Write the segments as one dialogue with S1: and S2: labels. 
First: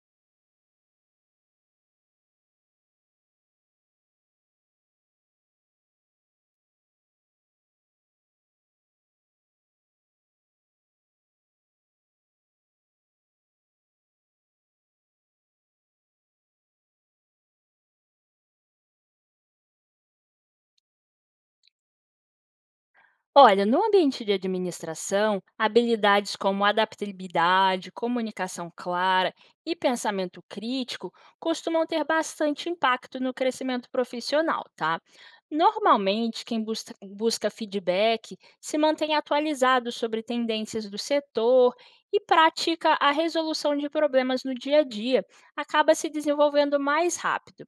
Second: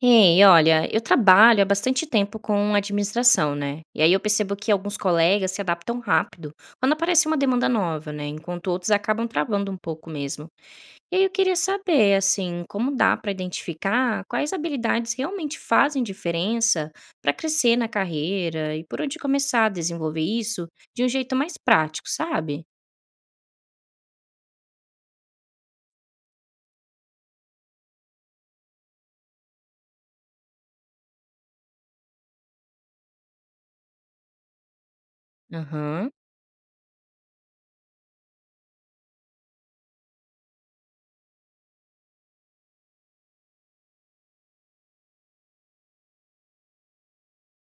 S1: Ei, olha, eu trabalho há bastante tempo com administração, né? E aí eu percebo que alguns colegas se adaptam rápido quando aparece uma demanda nova, né? Enquanto outros acabam travando um pouco mesmo. E aí eu queria saber, assim, como dá para identificar quais habilidades realmente fazem diferença para crescer na carreira e por onde começar a desenvolver isso de um jeito mais prático, sabe?
S2: Olha, no ambiente de administração, habilidades como adaptabilidade, comunicação clara e pensamento crítico costumam ter bastante impacto no crescimento profissional, tá?
S1: Aham,
S2: Normalmente, quem busca feedback se mantém atualizado sobre tendências do setor e pratica a resolução de problemas no dia a dia, acaba se desenvolvendo mais rápido.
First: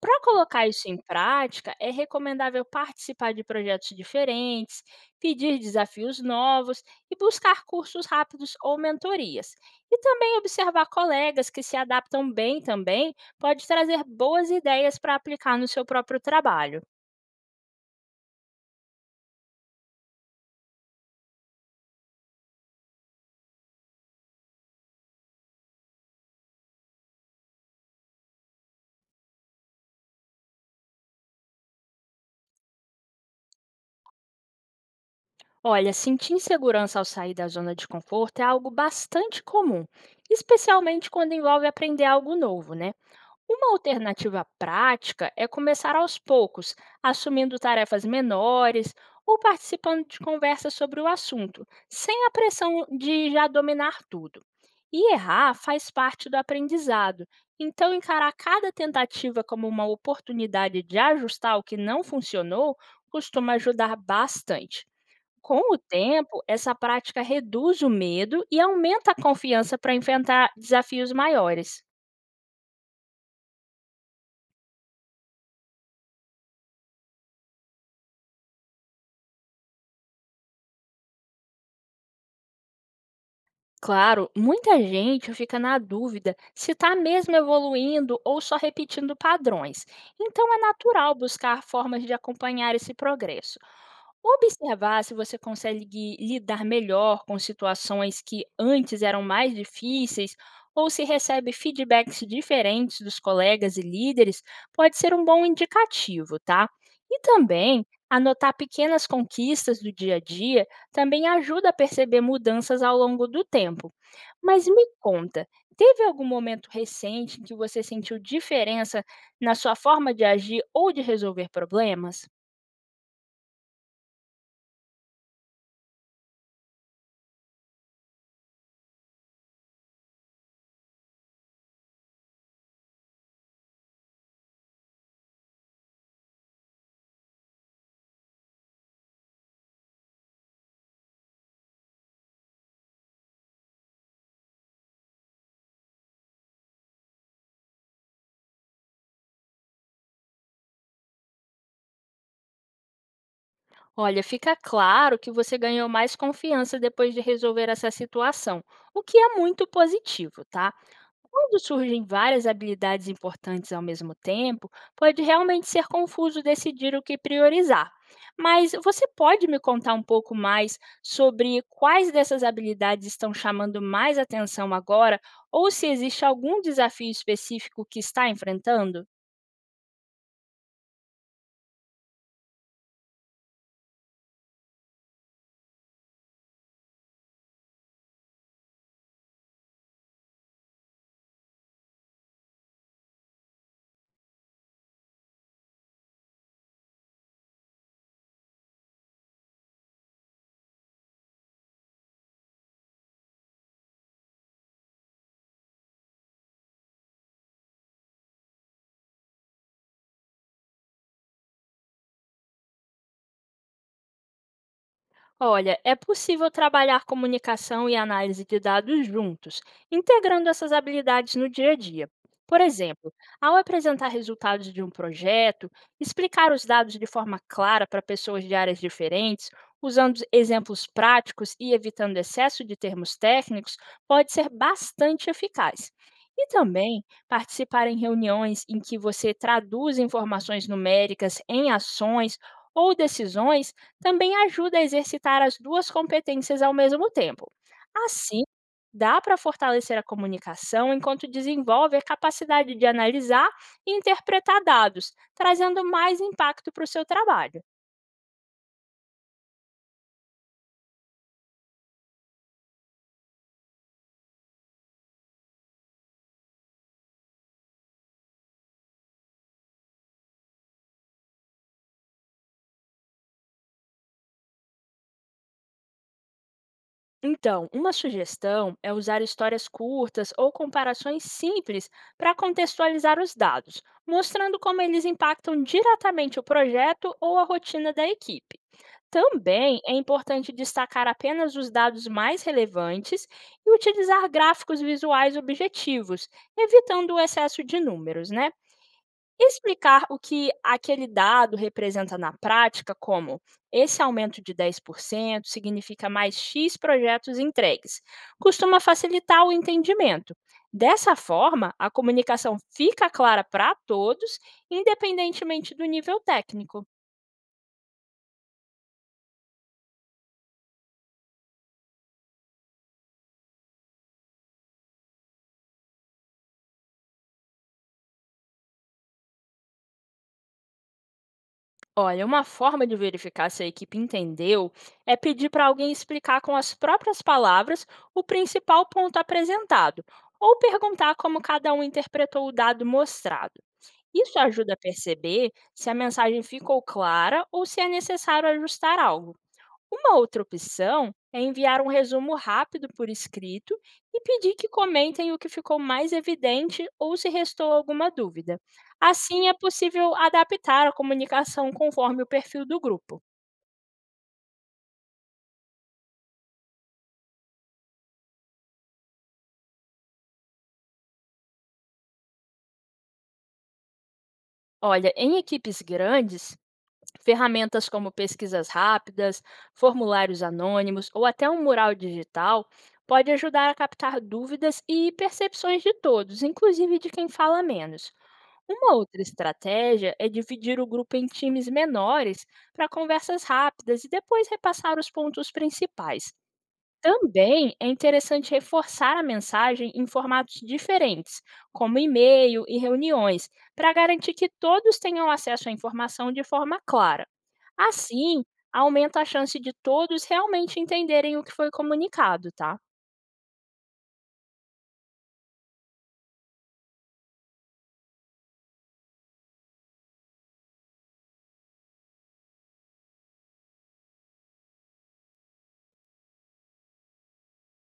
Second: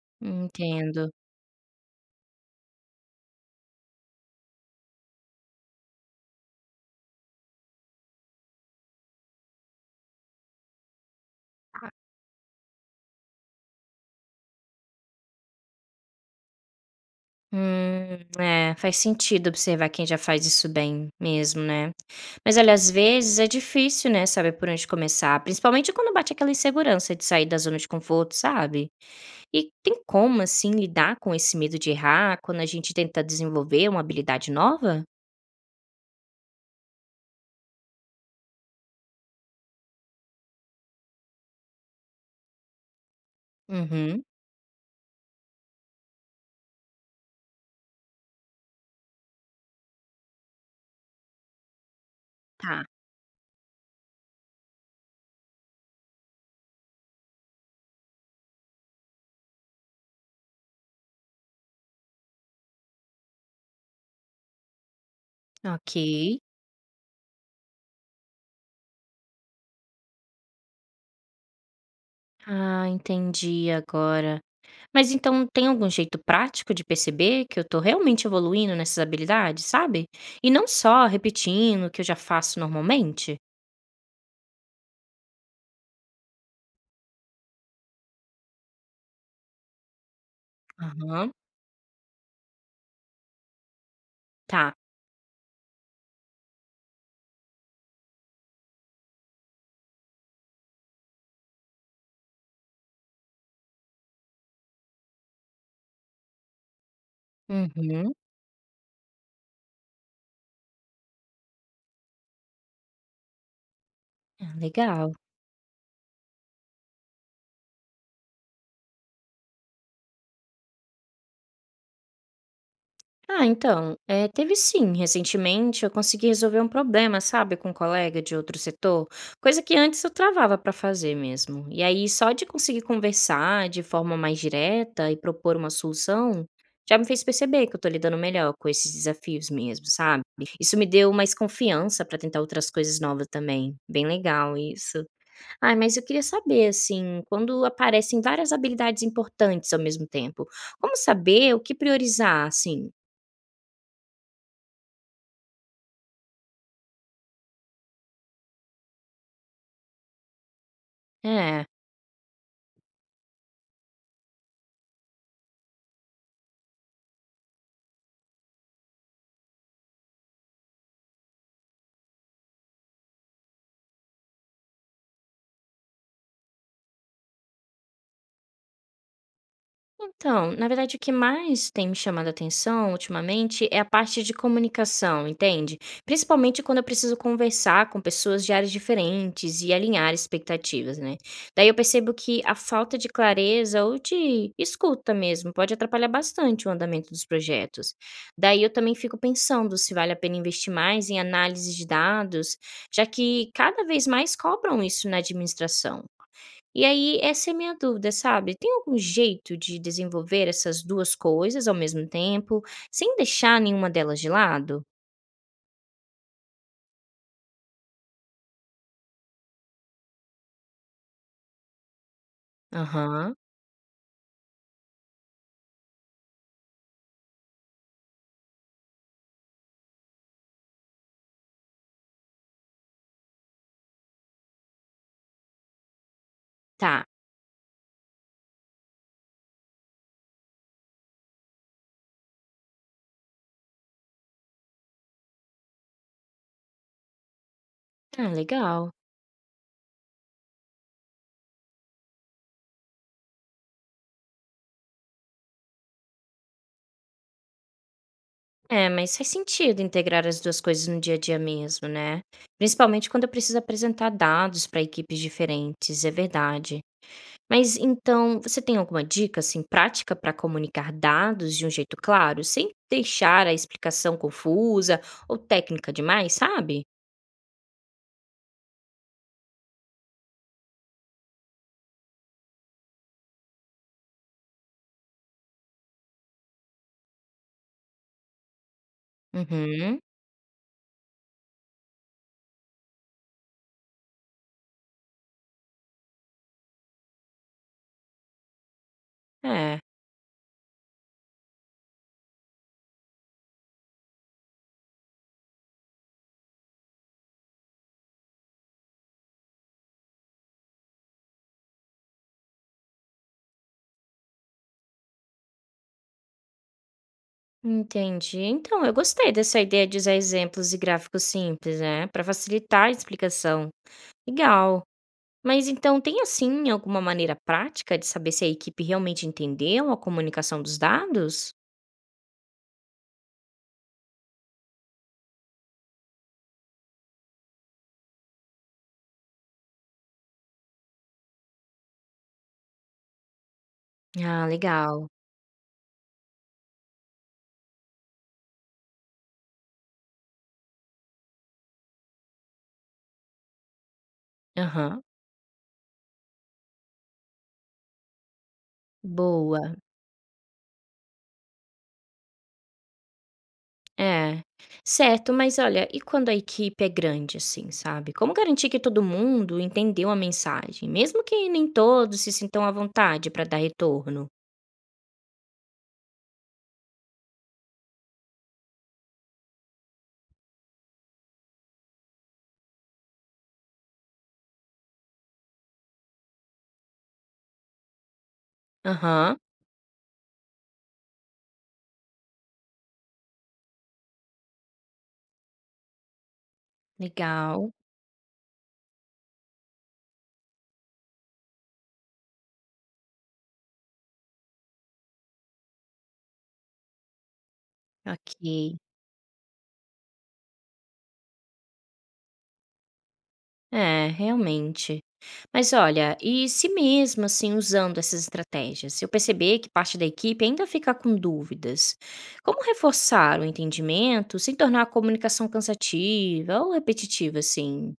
S2: Para colocar isso em
S1: entendo.
S2: prática, é recomendável participar de projetos diferentes, pedir desafios novos e buscar cursos rápidos ou mentorias. E também observar colegas que se adaptam bem também pode trazer boas ideias para aplicar no seu próprio trabalho.
S1: É, faz sentido observar quem já faz isso bem mesmo, né? Mas olha, às vezes é difícil, né, saber por onde começar, principalmente quando bate aquela insegurança de sair da zona de conforto, sabe? E tem como, assim, lidar com esse medo de errar quando a gente tenta desenvolver uma habilidade nova?
S2: Olha, sentir insegurança ao sair da zona de conforto é algo bastante comum, especialmente quando envolve aprender algo novo, né? Uma
S1: Uhum,
S2: alternativa prática é começar aos poucos, assumindo tarefas menores ou participando de conversas sobre o assunto, sem a
S1: tá,
S2: pressão de já dominar tudo. E errar faz parte do aprendizado, então encarar cada tentativa como uma oportunidade de ajustar o que não funcionou costuma ajudar bastante. Com o
S1: ok.
S2: tempo, essa prática reduz o medo e aumenta a confiança para enfrentar desafios maiores.
S1: Ah, entendi agora. Mas então tem algum jeito prático de perceber que eu tô realmente evoluindo nessas habilidades, sabe? E não só repetindo o que eu já faço normalmente?
S2: Claro, muita gente fica na dúvida se está mesmo evoluindo ou só repetindo padrões. Então é natural
S1: Aham,
S2: buscar formas de acompanhar esse progresso.
S1: tá.
S2: Observar se você consegue lidar melhor com situações que antes eram mais difíceis ou se recebe feedbacks diferentes dos colegas e líderes pode ser um bom indicativo, tá? E também
S1: Uhum.
S2: anotar pequenas conquistas do dia a dia também ajuda a perceber mudanças ao longo do tempo.
S1: Ah,
S2: Mas me
S1: legal.
S2: conta, teve algum momento recente em que você sentiu diferença na sua forma de agir ou de resolver problemas?
S1: Ah, então, teve sim. Recentemente eu consegui resolver um problema, sabe, com um colega de outro setor, coisa que antes eu travava para fazer mesmo. E aí, só de conseguir conversar de forma mais direta e propor uma solução, já me fez perceber que eu tô lidando melhor com esses desafios mesmo, sabe? Isso me deu mais confiança para tentar outras coisas novas também. Bem legal isso. Ai, mas eu queria saber, assim, quando aparecem várias habilidades importantes ao mesmo tempo, como saber o que priorizar, assim?
S2: Olha, fica claro que você ganhou mais confiança depois de resolver essa situação, o que é muito positivo, tá? Quando
S1: É.
S2: surgem várias habilidades importantes ao mesmo tempo, pode realmente ser confuso decidir o que priorizar. Mas você pode me contar um pouco mais sobre quais dessas habilidades estão chamando mais atenção agora, ou se existe algum desafio específico que está enfrentando?
S1: Então, na verdade, o que mais tem me chamado a atenção ultimamente é a parte de comunicação, entende? Principalmente quando eu preciso conversar com pessoas de áreas diferentes e alinhar expectativas, né? Daí eu percebo que a falta de clareza ou de escuta mesmo pode atrapalhar bastante o andamento dos projetos. Daí eu também fico pensando se vale a pena investir mais em análise de dados, já que cada vez mais cobram isso na administração. E aí, essa é a minha dúvida, sabe? Tem algum jeito de desenvolver essas 2 coisas ao mesmo tempo, sem deixar nenhuma delas de lado?
S2: Olha, é possível trabalhar comunicação e análise de dados juntos, integrando essas habilidades no dia a dia. Por exemplo,
S1: Aham,
S2: ao apresentar resultados de um projeto, explicar os dados de forma clara para pessoas de áreas diferentes, usando exemplos práticos e evitando excesso de termos técnicos, pode ser bastante eficaz. E também
S1: tá.
S2: participar em reuniões em que você traduz informações numéricas em ações ou decisões também ajuda a exercitar as duas competências ao mesmo tempo.
S1: Ah,
S2: Assim,
S1: legal.
S2: dá para fortalecer a comunicação enquanto desenvolve a capacidade de analisar e interpretar dados, trazendo mais impacto para o seu trabalho.
S1: É, mas faz sentido integrar as 2 coisas no dia a dia mesmo, né? Principalmente quando eu preciso apresentar dados para equipes diferentes, é verdade. Mas então, você tem alguma dica assim prática para comunicar dados de um jeito claro, sem deixar a explicação confusa ou técnica demais, sabe?
S2: Então, uma sugestão é usar histórias curtas ou comparações simples para contextualizar os dados, mostrando como eles impactam diretamente o projeto ou a rotina da equipe. Também é
S1: Uhum.
S2: importante destacar apenas os dados mais relevantes e utilizar gráficos visuais objetivos, evitando o excesso de números, né?
S1: É,
S2: Explicar o que aquele dado representa na prática, como esse aumento de 10% significa mais X projetos entregues, costuma facilitar o entendimento. Dessa forma, a comunicação fica clara para todos, independentemente do nível técnico.
S1: entendi. Então, eu gostei dessa ideia de usar exemplos e gráficos simples, né, para facilitar a explicação. Legal. Mas então, tem assim alguma maneira prática de saber se a equipe realmente entendeu a comunicação dos dados?
S2: Olha, uma forma de verificar se a equipe entendeu é pedir para alguém explicar com as próprias palavras o principal ponto apresentado, ou perguntar como cada um interpretou o dado mostrado. Isso
S1: Ah,
S2: ajuda a
S1: legal.
S2: perceber se a mensagem ficou clara ou se é necessário ajustar algo. Uma outra opção é enviar um resumo rápido por escrito e pedir que
S1: Aham.
S2: comentem o que ficou mais evidente ou se restou alguma dúvida. Assim, é
S1: Boa.
S2: possível adaptar a comunicação conforme o perfil do grupo.
S1: É. Certo, mas olha, e quando a equipe é grande assim, sabe? Como garantir que todo mundo entendeu a mensagem, mesmo que nem todos se sintam à vontade para dar retorno?
S2: Olha, em equipes grandes, ferramentas como pesquisas rápidas, formulários anônimos ou até um mural digital pode ajudar a captar dúvidas e percepções de todos, inclusive de quem fala menos. Uma outra
S1: Aham.
S2: estratégia é dividir o grupo em times menores para conversas rápidas e depois repassar os pontos principais.
S1: Legal.
S2: Também é interessante reforçar a mensagem em formatos diferentes, como e-mail e reuniões, para garantir que todos tenham acesso à informação de forma clara. Assim,
S1: Ok.
S2: aumenta a chance de todos realmente entenderem o que foi comunicado, tá?
S1: É, realmente. Mas olha, e se mesmo assim usando essas estratégias, eu perceber que parte da equipe ainda fica com dúvidas, como reforçar o entendimento sem tornar a comunicação cansativa ou repetitiva, assim?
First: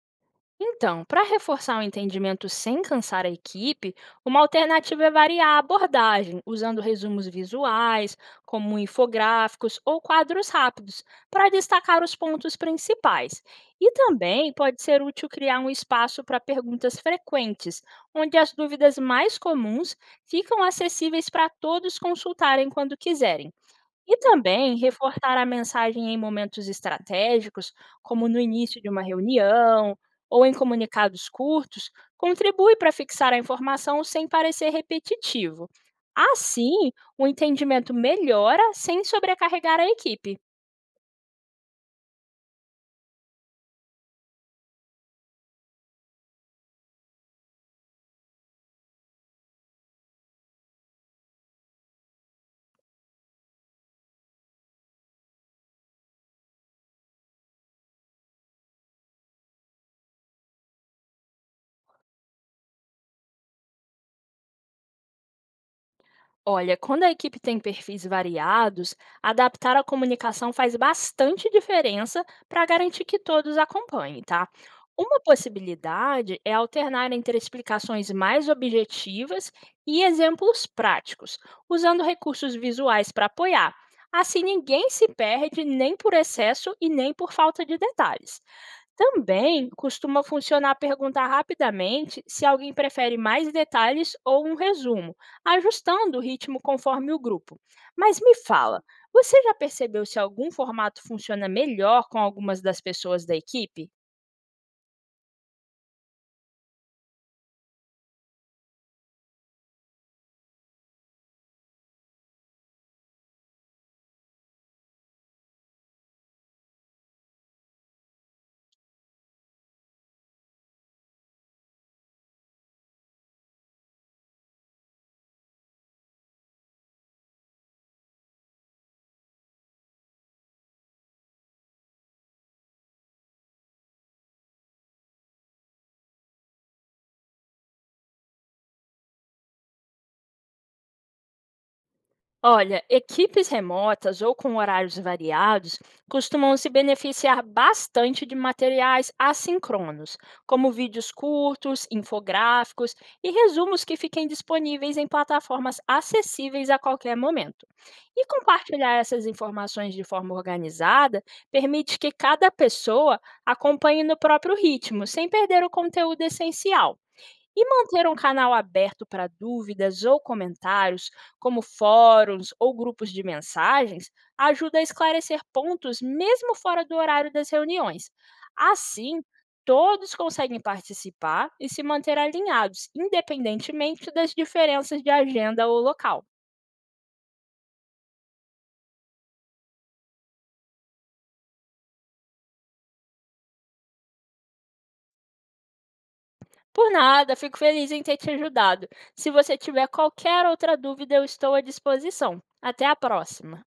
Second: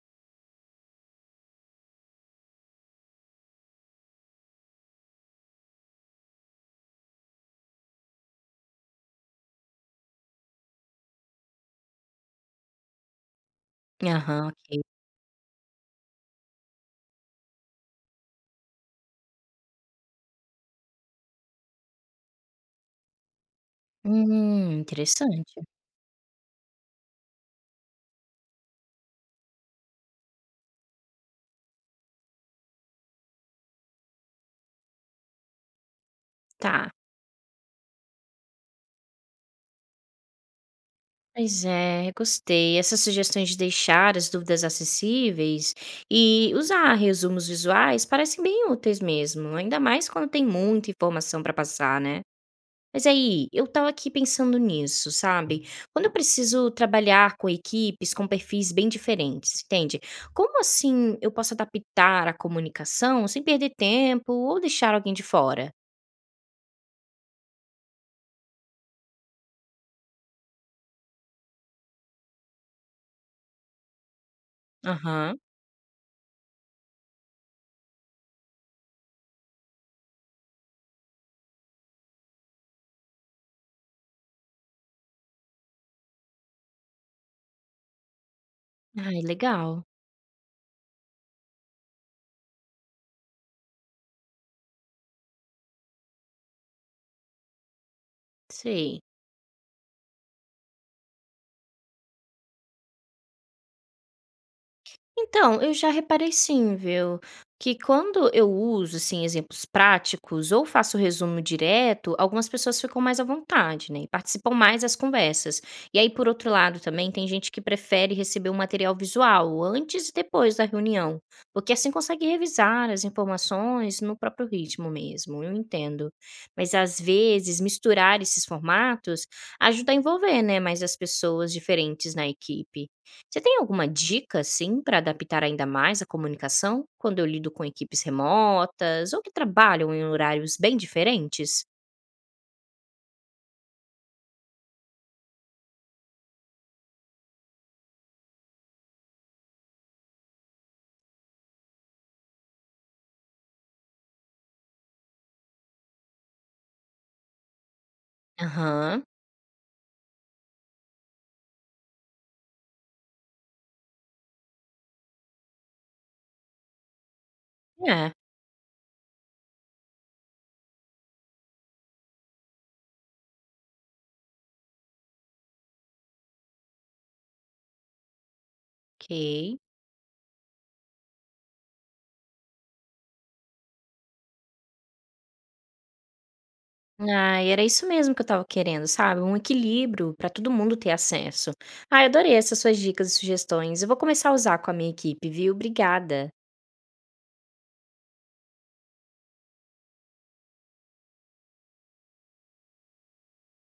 S2: Então, para reforçar o entendimento sem cansar a equipe, uma alternativa é variar a abordagem, usando resumos visuais, como um infográficos ou quadros rápidos, para destacar os pontos principais. E
S1: Aham.
S2: também pode ser útil criar um espaço para perguntas frequentes, onde as dúvidas mais comuns ficam acessíveis para todos consultarem quando quiserem. E também reforçar a
S1: Interessante.
S2: mensagem em momentos estratégicos, como no início de uma reunião ou em comunicados curtos, contribui para fixar a informação sem parecer repetitivo.
S1: Tá.
S2: Assim, o entendimento melhora sem sobrecarregar a equipe.
S1: Pois é, gostei. Essas sugestões de deixar as dúvidas acessíveis e usar resumos visuais parecem bem úteis mesmo, ainda mais quando tem muita informação para passar, né? Mas aí, eu estava aqui pensando nisso, sabe? Quando eu preciso trabalhar com equipes com perfis bem diferentes, entende? Como assim eu posso adaptar a comunicação sem perder tempo ou deixar alguém de fora?
S2: Olha, quando a equipe tem perfis variados, adaptar a comunicação faz bastante diferença para garantir que todos acompanhem, tá? Uma
S1: Aham.
S2: possibilidade é alternar entre explicações mais objetivas e exemplos práticos, usando recursos visuais para apoiar. Assim, ninguém se perde nem por excesso e nem por falta de detalhes.
S1: Ai,
S2: Também
S1: legal.
S2: costuma funcionar perguntar rapidamente se alguém prefere mais detalhes ou um resumo, ajustando o ritmo conforme o grupo. Mas me fala,
S1: Sei.
S2: você já percebeu se algum formato funciona melhor com algumas das pessoas da equipe?
S1: Então, eu já reparei sim, viu? Que quando eu uso, assim, exemplos práticos ou faço resumo direto, algumas pessoas ficam mais à vontade, né? E participam mais das conversas. E aí, por outro lado, também tem gente que prefere receber o material visual antes e depois da reunião, porque assim consegue revisar as informações no próprio ritmo mesmo. Eu entendo. Mas às vezes, misturar esses formatos ajuda a envolver, né, mais as pessoas diferentes na equipe. Você tem alguma dica, assim, para adaptar ainda mais a comunicação quando eu lido com equipes remotas ou que trabalham em horários bem diferentes?
S2: Olha, equipes remotas ou com horários variados costumam se beneficiar bastante de materiais assíncronos, como vídeos curtos, infográficos e resumos que fiquem disponíveis em plataformas acessíveis a qualquer momento. E compartilhar
S1: Aham,
S2: essas informações de forma organizada permite que cada pessoa acompanhe no próprio ritmo, sem perder o conteúdo essencial. E manter
S1: é,
S2: um canal aberto para dúvidas ou comentários, como fóruns ou grupos de mensagens, ajuda a esclarecer pontos mesmo fora do horário das reuniões. Assim,
S1: ok.
S2: todos conseguem participar e se manter alinhados, independentemente das diferenças de agenda ou local.
S1: Ah, e era isso mesmo que eu tava querendo, sabe? Um equilíbrio para todo mundo ter acesso. Ah, eu adorei essas suas dicas e sugestões. Eu vou começar a usar com a minha equipe, viu? Obrigada.
S2: Por nada, fico feliz em ter te ajudado. Se você tiver qualquer outra dúvida, eu estou à disposição. Até a próxima!